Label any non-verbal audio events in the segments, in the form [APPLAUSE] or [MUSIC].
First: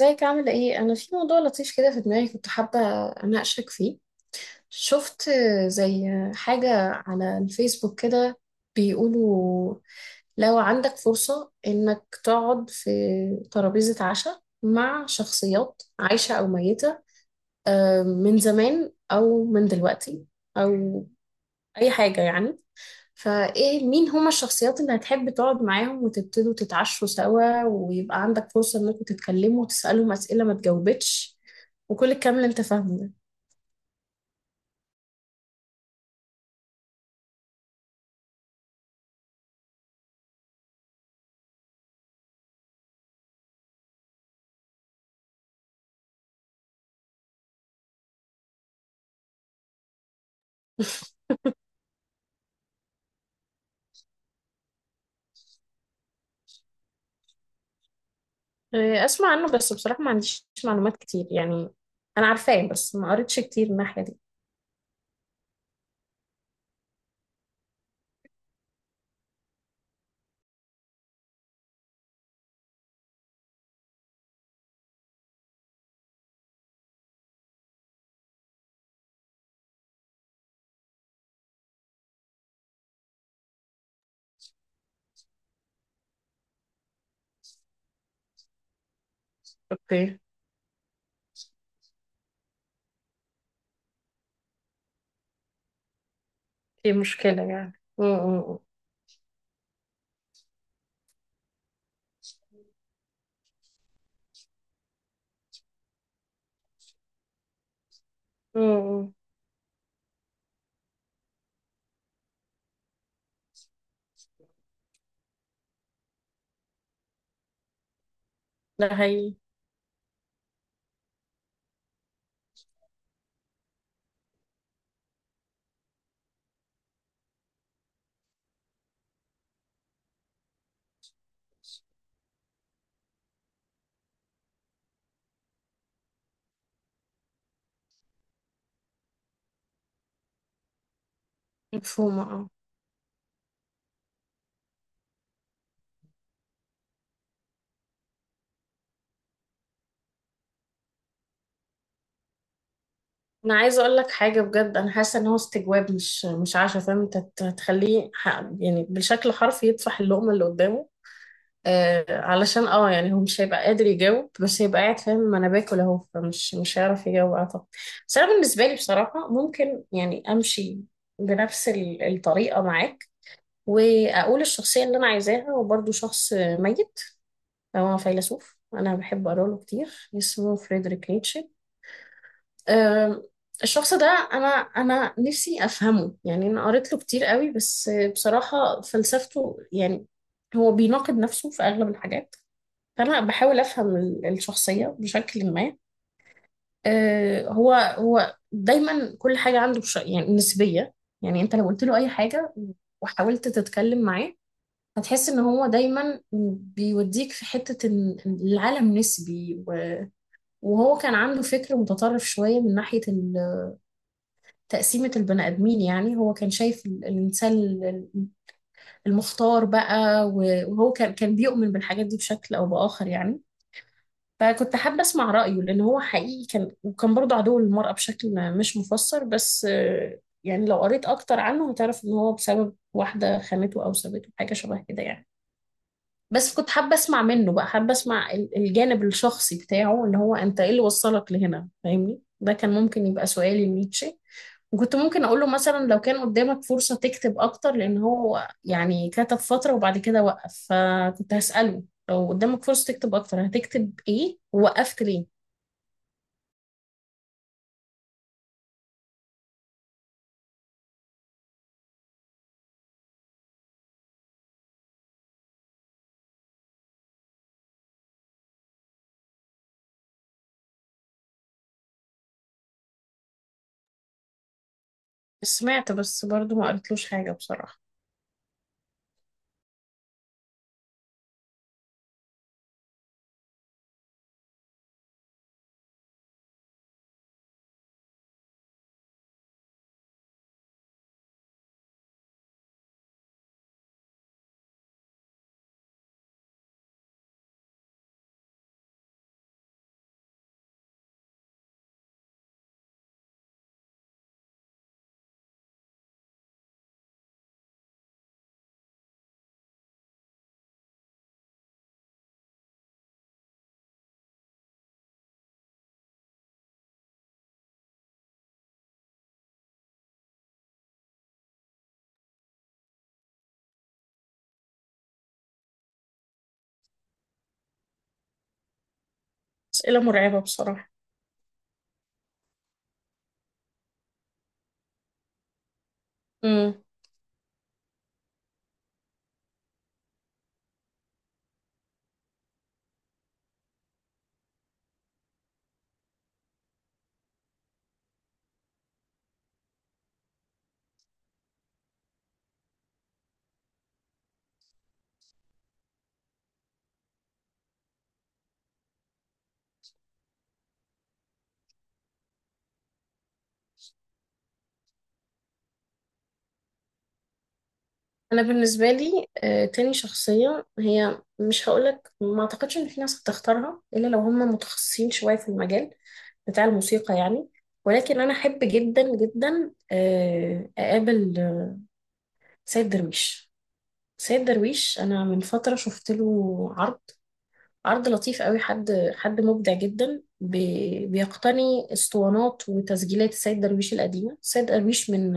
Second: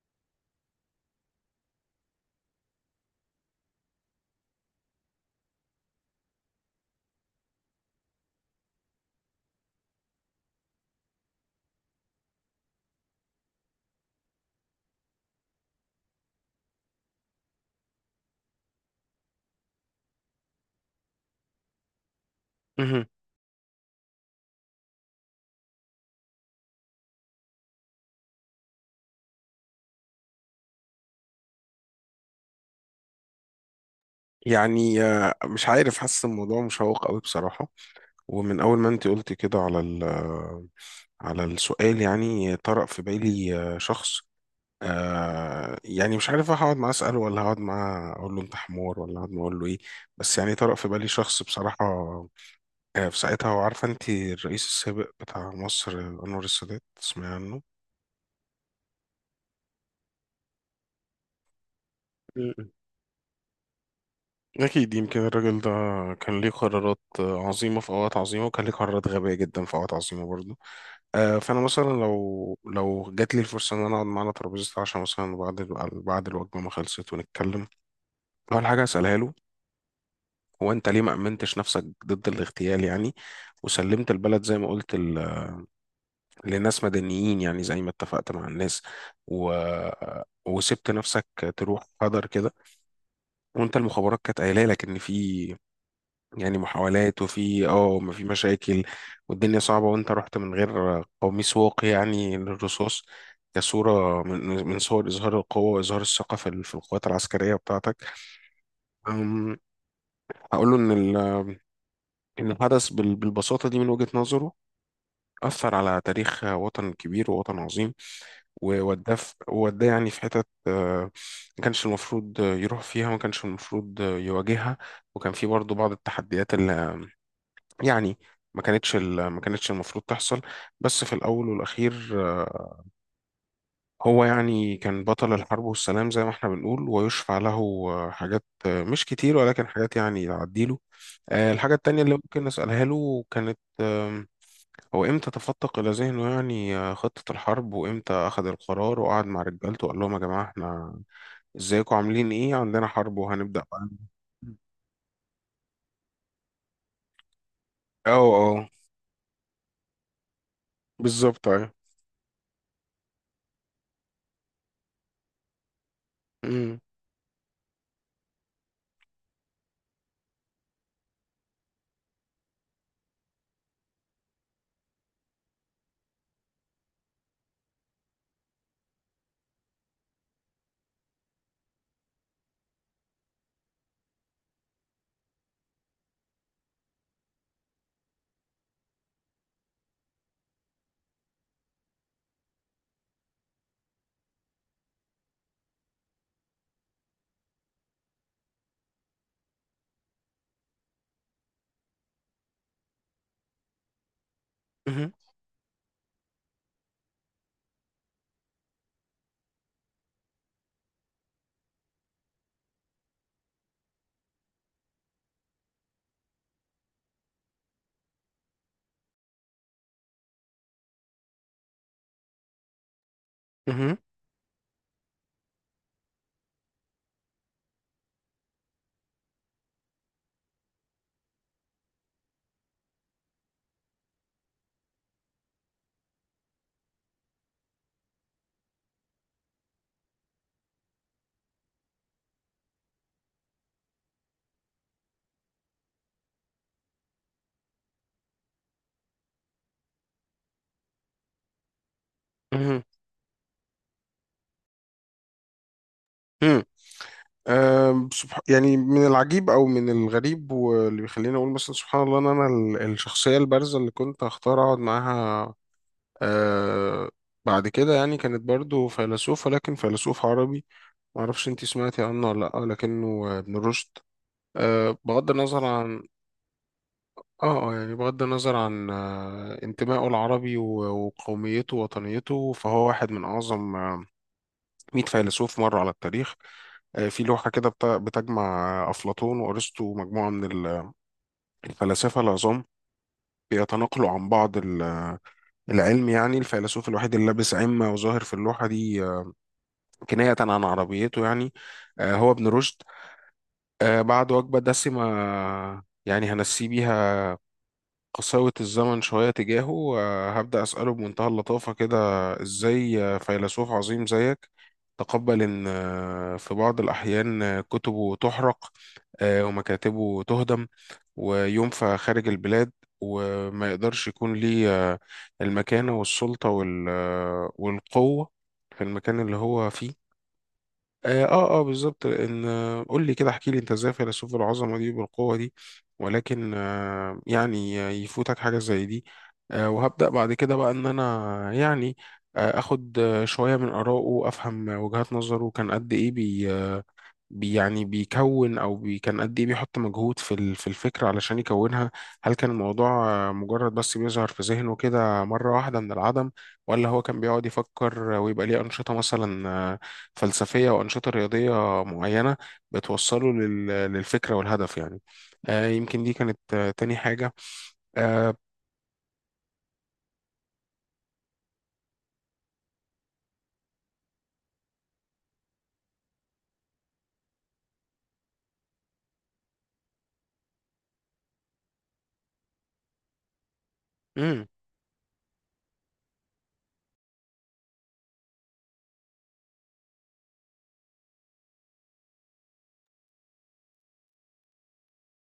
ازيك عاملة ايه؟ أنا في موضوع لطيف كده في دماغي كنت حابة أناقشك فيه. شفت زي حاجة على الفيسبوك كده بيقولوا لو عندك فرصة إنك تقعد في ترابيزة عشاء مع شخصيات عايشة أو ميتة، من زمان أو من دلوقتي أو أي حاجة يعني. مهم. فايه مين هما الشخصيات اللي هتحب تقعد معاهم وتبتدوا تتعشوا سوا ويبقى عندك فرصة انكم تتكلموا وتسألهم أسئلة ما تجاوبتش وكل الكلام اللي انت فاهمه ده؟ [LAUGHS] يعني مش عارف، حاسس الموضوع مشوق قوي بصراحة. ومن أول ما أنت قلت كده على ال آه، على السؤال، يعني طرأ في بالي شخص. يعني مش عارف هقعد معاه أسأله، ولا هقعد معاه أقول له أنت حمار، ولا هقعد معاه أقول له إيه. بس يعني طرأ في بالي شخص بصراحة في ساعتها، وعارفة أنت الرئيس السابق بتاع مصر أنور السادات، تسمعي عنه؟ إيه، اسمع عنه بس بصراحة ما عنديش معلومات كتير يعني. انا عارفاه مم. بس ما قريتش كتير من الناحية دي. أكيد يمكن الراجل ده كان ليه قرارات عظيمة في أوقات عظيمة، وكان ليه قرارات غبية جدا في أوقات عظيمة برضه. فانا مثلا لو جات لي الفرصه ان انا اقعد معانا ترابيزه عشاء، مثلا بعد بعد الوجبه ما خلصت ونتكلم، اول حاجه اسالها له: هو انت ليه ما امنتش نفسك ضد الاغتيال يعني؟ وسلمت البلد زي ما قلت لناس مدنيين، يعني زي ما اتفقت مع الناس، و... اوكي. وسبت نفسك تروح هدر كده، وانت المخابرات كانت قايله لك ان في يعني ايه محاولات، مشكلة وفي يعني ما في مشاكل، والدنيا صعبة، وانت رحت من غير قميص واقي يعني للرصاص، كصورة من صور إظهار القوة وإظهار الثقة في القوات العسكرية بتاعتك. م. أم، هقول له إن الحدث بالبساطة دي من وجهة نظره أثر على تاريخ وطن كبير ووطن عظيم، ده هي. ووداه يعني في حتت ما كانش المفروض يروح فيها، ما كانش المفروض يواجهها. وكان في برضه بعض التحديات يعني، ما كانتش المفروض تحصل. بس في الأول والأخير هو يعني كان بطل الحرب والسلام زي ما احنا بنقول، ويشفع له حاجات مش كتير، ولكن حاجات يعني تعديله. الحاجة التانية اللي مفهومة ممكن اه. أسألها له كانت هو إمتى تفتق إلى ذهنه يعني خطة الحرب، وإمتى أخذ القرار وقعد مع رجالته وقال لهم: يا جماعة احنا ازيكم، عاملين إيه، عندنا حرب انا وهنبدأ عايزة بقى. اقول لك حاجة بجد، انا حاسة ان هو استجواب مش عشا، فاهم؟ انت اه تخليه اه، يعني بالشكل حرفي يطفح اللقمة اللي قدامه. بالظبط، ايوه. آه، علشان اه يعني هو مش هيبقى قادر يجاوب، بس هيبقى قاعد فاهم ما انا باكل اهو، فمش مش مم. هيعرف يجاوب اعتقد. بس انا بالنسبه لي بصراحه ممكن يعني امشي بنفس الطريقه معاك واقول الشخصيه اللي انا عايزاها، وبرضه شخص ميت. هو فيلسوف انا بحب اقرا له كتير، اسمه فريدريك نيتشه. آه، الشخص ده انا نفسي افهمه يعني. انا قريت له كتير قوي بس بصراحه فلسفته يعني هو بيناقض نفسه في اغلب الحاجات. فأنا بحاول أفهم الشخصية بشكل ما. آه، هو دايما كل حاجة عنده يعني نسبية. يعني أنت لو قلت له أي حاجة وحاولت تتكلم معاه مهم. هتحس إن هو دايما بيوديك في حتة إن العالم نسبي، و... وهو كان عنده فكر متطرف شوية من ناحية تقسيمة البني آدمين. يعني هو كان شايف المختار بقى، وهو كان بيؤمن بالحاجات دي بشكل أو بآخر يعني. مهم. فكنت حابة أسمع رأيه لأن هو حقيقي كان، وكان برضه عدو للمرأة بشكل مش مفسر، بس آه، يعني لو قريت أكتر عنه هتعرف إن هو بسبب واحدة خانته أو سابته حاجة شبه كده يعني. بس كنت حابة أسمع منه بقى، حابة أسمع الجانب الشخصي بتاعه، اللي هو أنت إيه اللي وصلك لهنا، فاهمني؟ ده كان ممكن يبقى سؤالي لنيتشه. وكنت ممكن أقول له مثلا لو كان قدامك فرصة تكتب أكتر، لأن هو يعني كتب فترة وبعد كده وقف، فكنت هسأله لو قدامك مهم. فرصة تكتب أكتر هتكتب إيه، ووقفت ليه؟ مهم. يعني من العجيب او من الغريب، واللي بيخليني اقول مثلا سبحان الله، ان انا الشخصيه البارزه اللي كنت هختار اقعد معاها أه، بعد كده يعني كانت برضو فيلسوف، ولكن فيلسوف عربي، ما اعرفش انتي سمعتي عنه ولا لا، لكنه ابن رشد. أه، بغض النظر سمعت عن بس برضو ما قريتلوش حاجة بصراحة. بغض النظر عن انتمائه العربي وقوميته ووطنيته، فهو واحد من اعظم 100 فيلسوف مروا على التاريخ. في لوحة كده بتجمع أفلاطون وأرسطو، مجموعة من الفلاسفة العظام بيتناقلوا عن بعض العلم، يعني الفيلسوف الوحيد اللي لابس عمة وظاهر في اللوحة دي كناية عن عربيته يعني هو ابن رشد. بعد وجبة دسمة يعني هنسي بيها قساوة الزمن شوية تجاهه، وهبدأ أسأله بمنتهى اللطافة كده: إزاي فيلسوف عظيم زيك تقبل إن في بعض الأحيان كتبه تحرق، ومكاتبه تهدم، وينفى خارج البلاد، وما يقدرش يكون ليه المكانة والسلطة والقوة في المكان اللي هو فيه؟ أسئلة مرعبة بصراحة. اه اه، بالظبط. ان قول لي كده، احكي لي انت ازاي فيلسوف العظمه دي بالقوه دي، ولكن امم. يعني يفوتك حاجه زي دي. وهبدا بعد كده بقى ان انا يعني اخد شويه من اراءه وافهم وجهات نظره. كان قد ايه بي آه، بي- يعني بيكون او بي كان قد ايه بيحط مجهود في الفكره علشان يكونها؟ هل كان الموضوع مجرد بس بيظهر في ذهنه كده مره واحده من العدم، ولا هو كان بيقعد يفكر ويبقى ليه انشطه مثلا فلسفيه وانشطه رياضيه معينه بتوصله للفكره والهدف يعني؟ يمكن دي كانت تاني حاجه. آه، أنا بالنسبة لي آه، تاني شخصية هي، مش هقولك، ما أعتقدش إن في ناس هتختارها إلا لو هم متخصصين شوية في المجال بتاع الموسيقى يعني. ولكن أنا أحب جدا جدا آه، أقابل سيد درويش. سيد مم، درويش أنا من فترة شفت له عرض، عرض لطيف قوي، حد مبدع جدا بيقتني اسطوانات وتسجيلات السيد درويش القديمة. السيد درويش من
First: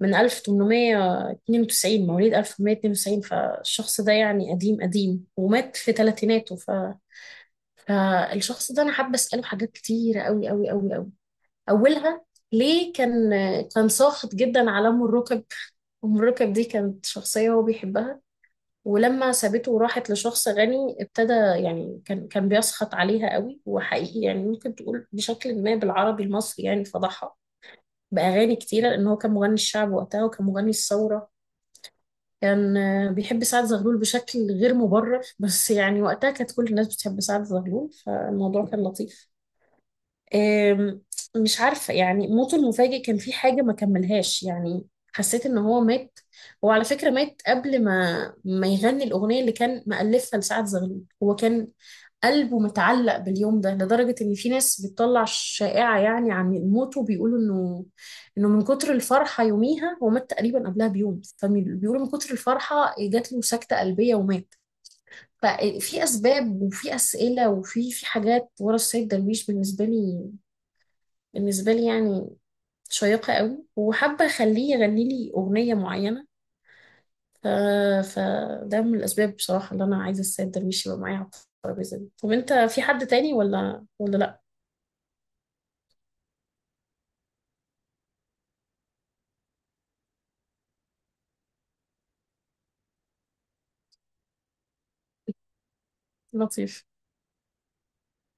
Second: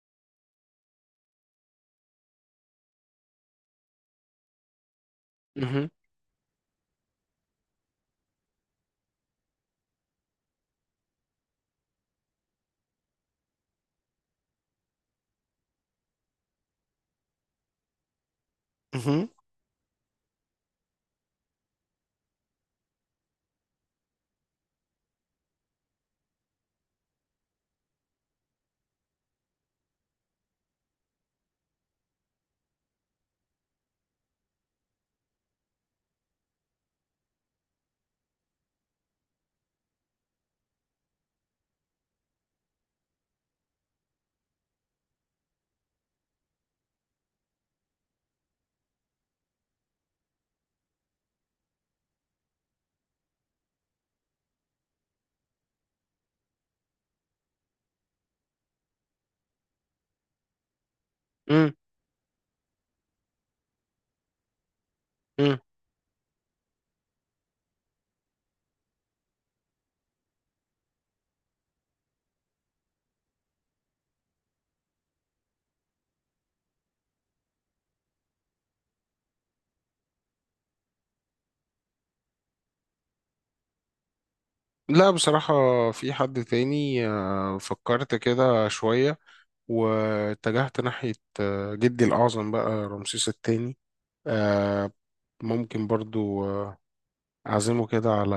من 1892، مواليد 1892، فالشخص ده يعني قديم قديم ومات مهم، في ثلاثيناته. ف... فالشخص ده انا حابة اسأله حاجات كتيرة قوي قوي قوي قوي. اولها ليه كان ساخط جدا على ام الركب. ام الركب دي كانت شخصية هو بيحبها، مهم، ولما سابته وراحت لشخص غني ابتدى يعني كان بيسخط عليها قوي، وحقيقي يعني ممكن تقول بشكل ما بالعربي المصري يعني فضحها بأغاني كتيرة، لأن هو كان مغني الشعب وقتها وكان مغني الثورة. كان آه، بيحب سعد زغلول بشكل غير مبرر، بس يعني وقتها كانت كل الناس بتحب سعد زغلول فالموضوع كان لطيف. آم، مش عارفة يعني موته المفاجئ كان في حاجة ما كملهاش يعني. حسيت ان هو مات، هو على فكرة مات قبل ما يغني الأغنية اللي كان مألفها لسعد زغلول. هو كان قلبه متعلق باليوم ده لدرجة ان في ناس بتطلع شائعة يعني عن موته، بيقولوا انه من كتر الفرحة يوميها هو مات تقريبا قبلها بيوم، مم، فبيقولوا من كتر الفرحة جات له سكتة قلبية ومات. مم. ففي أسباب وفي أسئلة وفي حاجات ورا السيد درويش بالنسبة لي، بالنسبة لي يعني شيقة قوي. وحابة أخليه يغني لي أغنية معينة. ف... فده من الأسباب بصراحة اللي أنا عايزة السيد درويش يبقى معايا على الترابيزة دي. طب أنت في حد تاني ولا لأ؟ لا بصراحة، في حد تاني فكرت كده شوية واتجهت ناحية جدي الأعظم بقى رمسيس الثاني. آه، ممكن برضو لطيف. أعزمه كده على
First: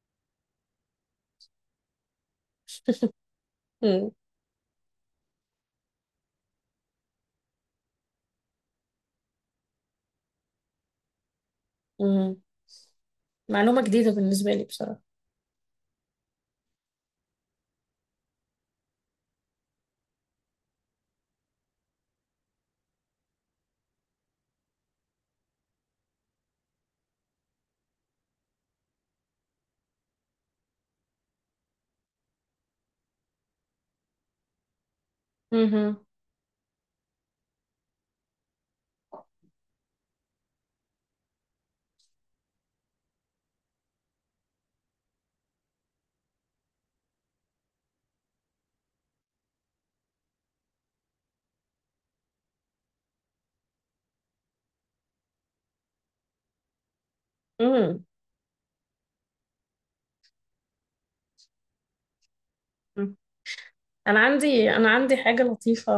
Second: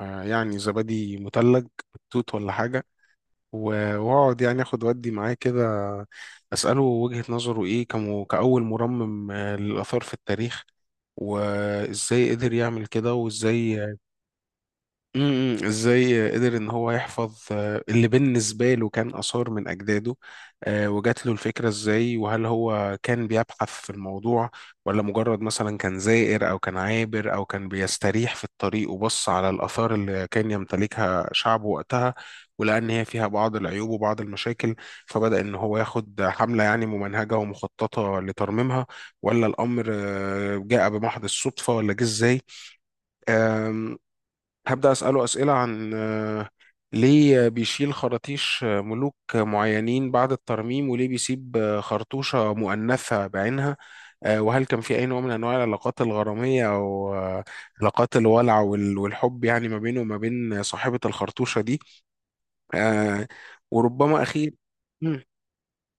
يعني زبادي مثلج توت ولا حاجة، [LAUGHS] مم. وأقعد يعني أخد ودي معاه كده، أسأله وجهة نظره إيه كأول مرمم للآثار في التاريخ، وإزاي مم. قدر يعمل كده معلومة وإزاي. جديدة بالنسبة لي بصراحة. ازاي قدر ان هو يحفظ اللي بالنسبه له كان اثار من اجداده، وجات له الفكره ازاي؟ وهل هو كان بيبحث في الموضوع، ولا مجرد مثلا كان زائر او كان عابر او كان بيستريح في الطريق وبص على الاثار اللي كان يمتلكها شعبه وقتها، ولقى ان هي فيها بعض العيوب وبعض المشاكل، فبدأ ان هو مهم. ياخد حمله يعني ممنهجه ومخططه لترميمها؟ ولا الامر جاء بمحض الصدفه؟ ولا جه ازاي؟ هبدأ أسأله أسئلة عن ليه بيشيل خراطيش ملوك معينين بعد الترميم، وليه بيسيب خرطوشة مؤنثة بعينها. وهل كان في أي نوع من أنواع العلاقات الغرامية أو مم. علاقات الولع والحب يعني ما بينه وما بين صاحبة الخرطوشة دي؟ مم. آه، وربما أخير. أنا عندي مم، حاجة لطيفة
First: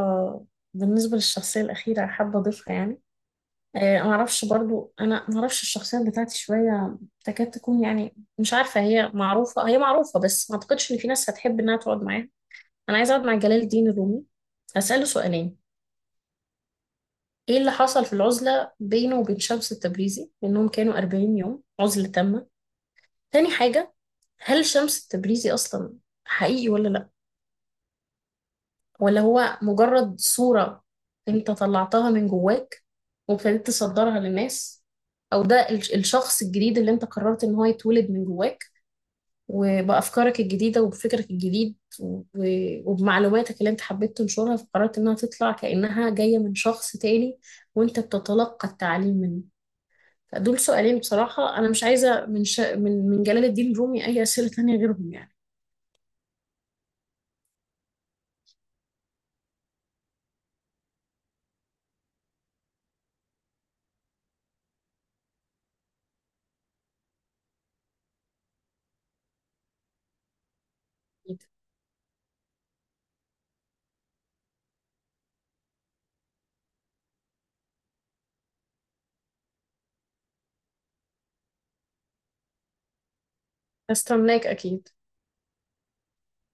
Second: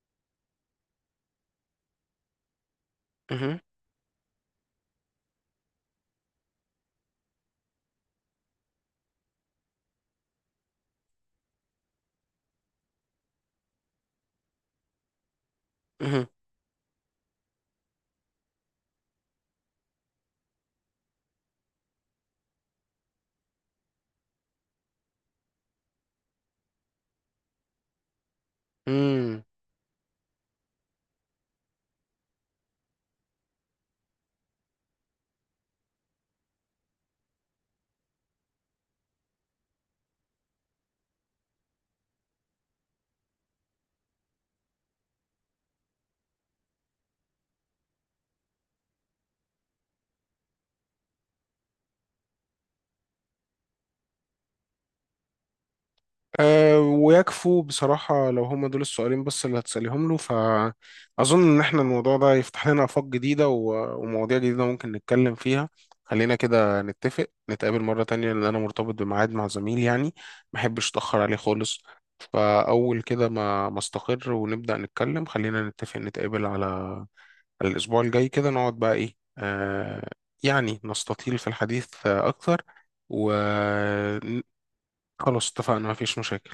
بالنسبة للشخصية الأخيرة حابة أضيفها يعني. مهم، آه، معرفش برضو، انا معرفش الشخصيات بتاعتي شويه تكاد تكون يعني مش عارفه، هي معروفه، هي معروفه بس ما اعتقدش ان في ناس هتحب انها تقعد معاها. انا عايزه اقعد مع جلال الدين الرومي. هساله سؤالين: مهم، ايه اللي حصل في العزله بينه وبين شمس التبريزي، لانهم كانوا 40 يوم عزله تامه. تاني حاجه، هل شمس التبريزي اصلا حقيقي ولا لا؟ ولا مم. هو مجرد صورة انت طلعتها من جواك وابتديت تصدرها للناس؟ او ده الشخص الجديد اللي انت قررت ان هو يتولد من جواك، وبأفكارك الجديدة وبفكرك الجديد، وبمعلوماتك اللي انت حبيت تنشرها، فقررت انها تطلع كأنها جاية من شخص تاني وانت بتتلقى التعليم منه. فدول سؤالين بصراحة، انا مش عايزة من من جلال الدين الرومي اي أسئلة تانية غيرهم يعني. أه، ويكفوا بصراحة، لو هما دول السؤالين بس اللي هتسأليهم له، فأظن إن إحنا الموضوع ده يفتح لنا آفاق جديدة ومواضيع جديدة ممكن نتكلم فيها. خلينا كده نتفق نتقابل مرة تانية، لأن أنا مرتبط بميعاد مع زميل يعني، محبش أتأخر عليه خالص. فأول كده ما استقر ونبدأ نتكلم، خلينا نتفق نتقابل على الأسبوع الجاي، كده نقعد بقى إيه، أه، يعني نستطيل في الحديث أكتر، وخلاص استناك اكيد. اتفقنا مفيش مشاكل.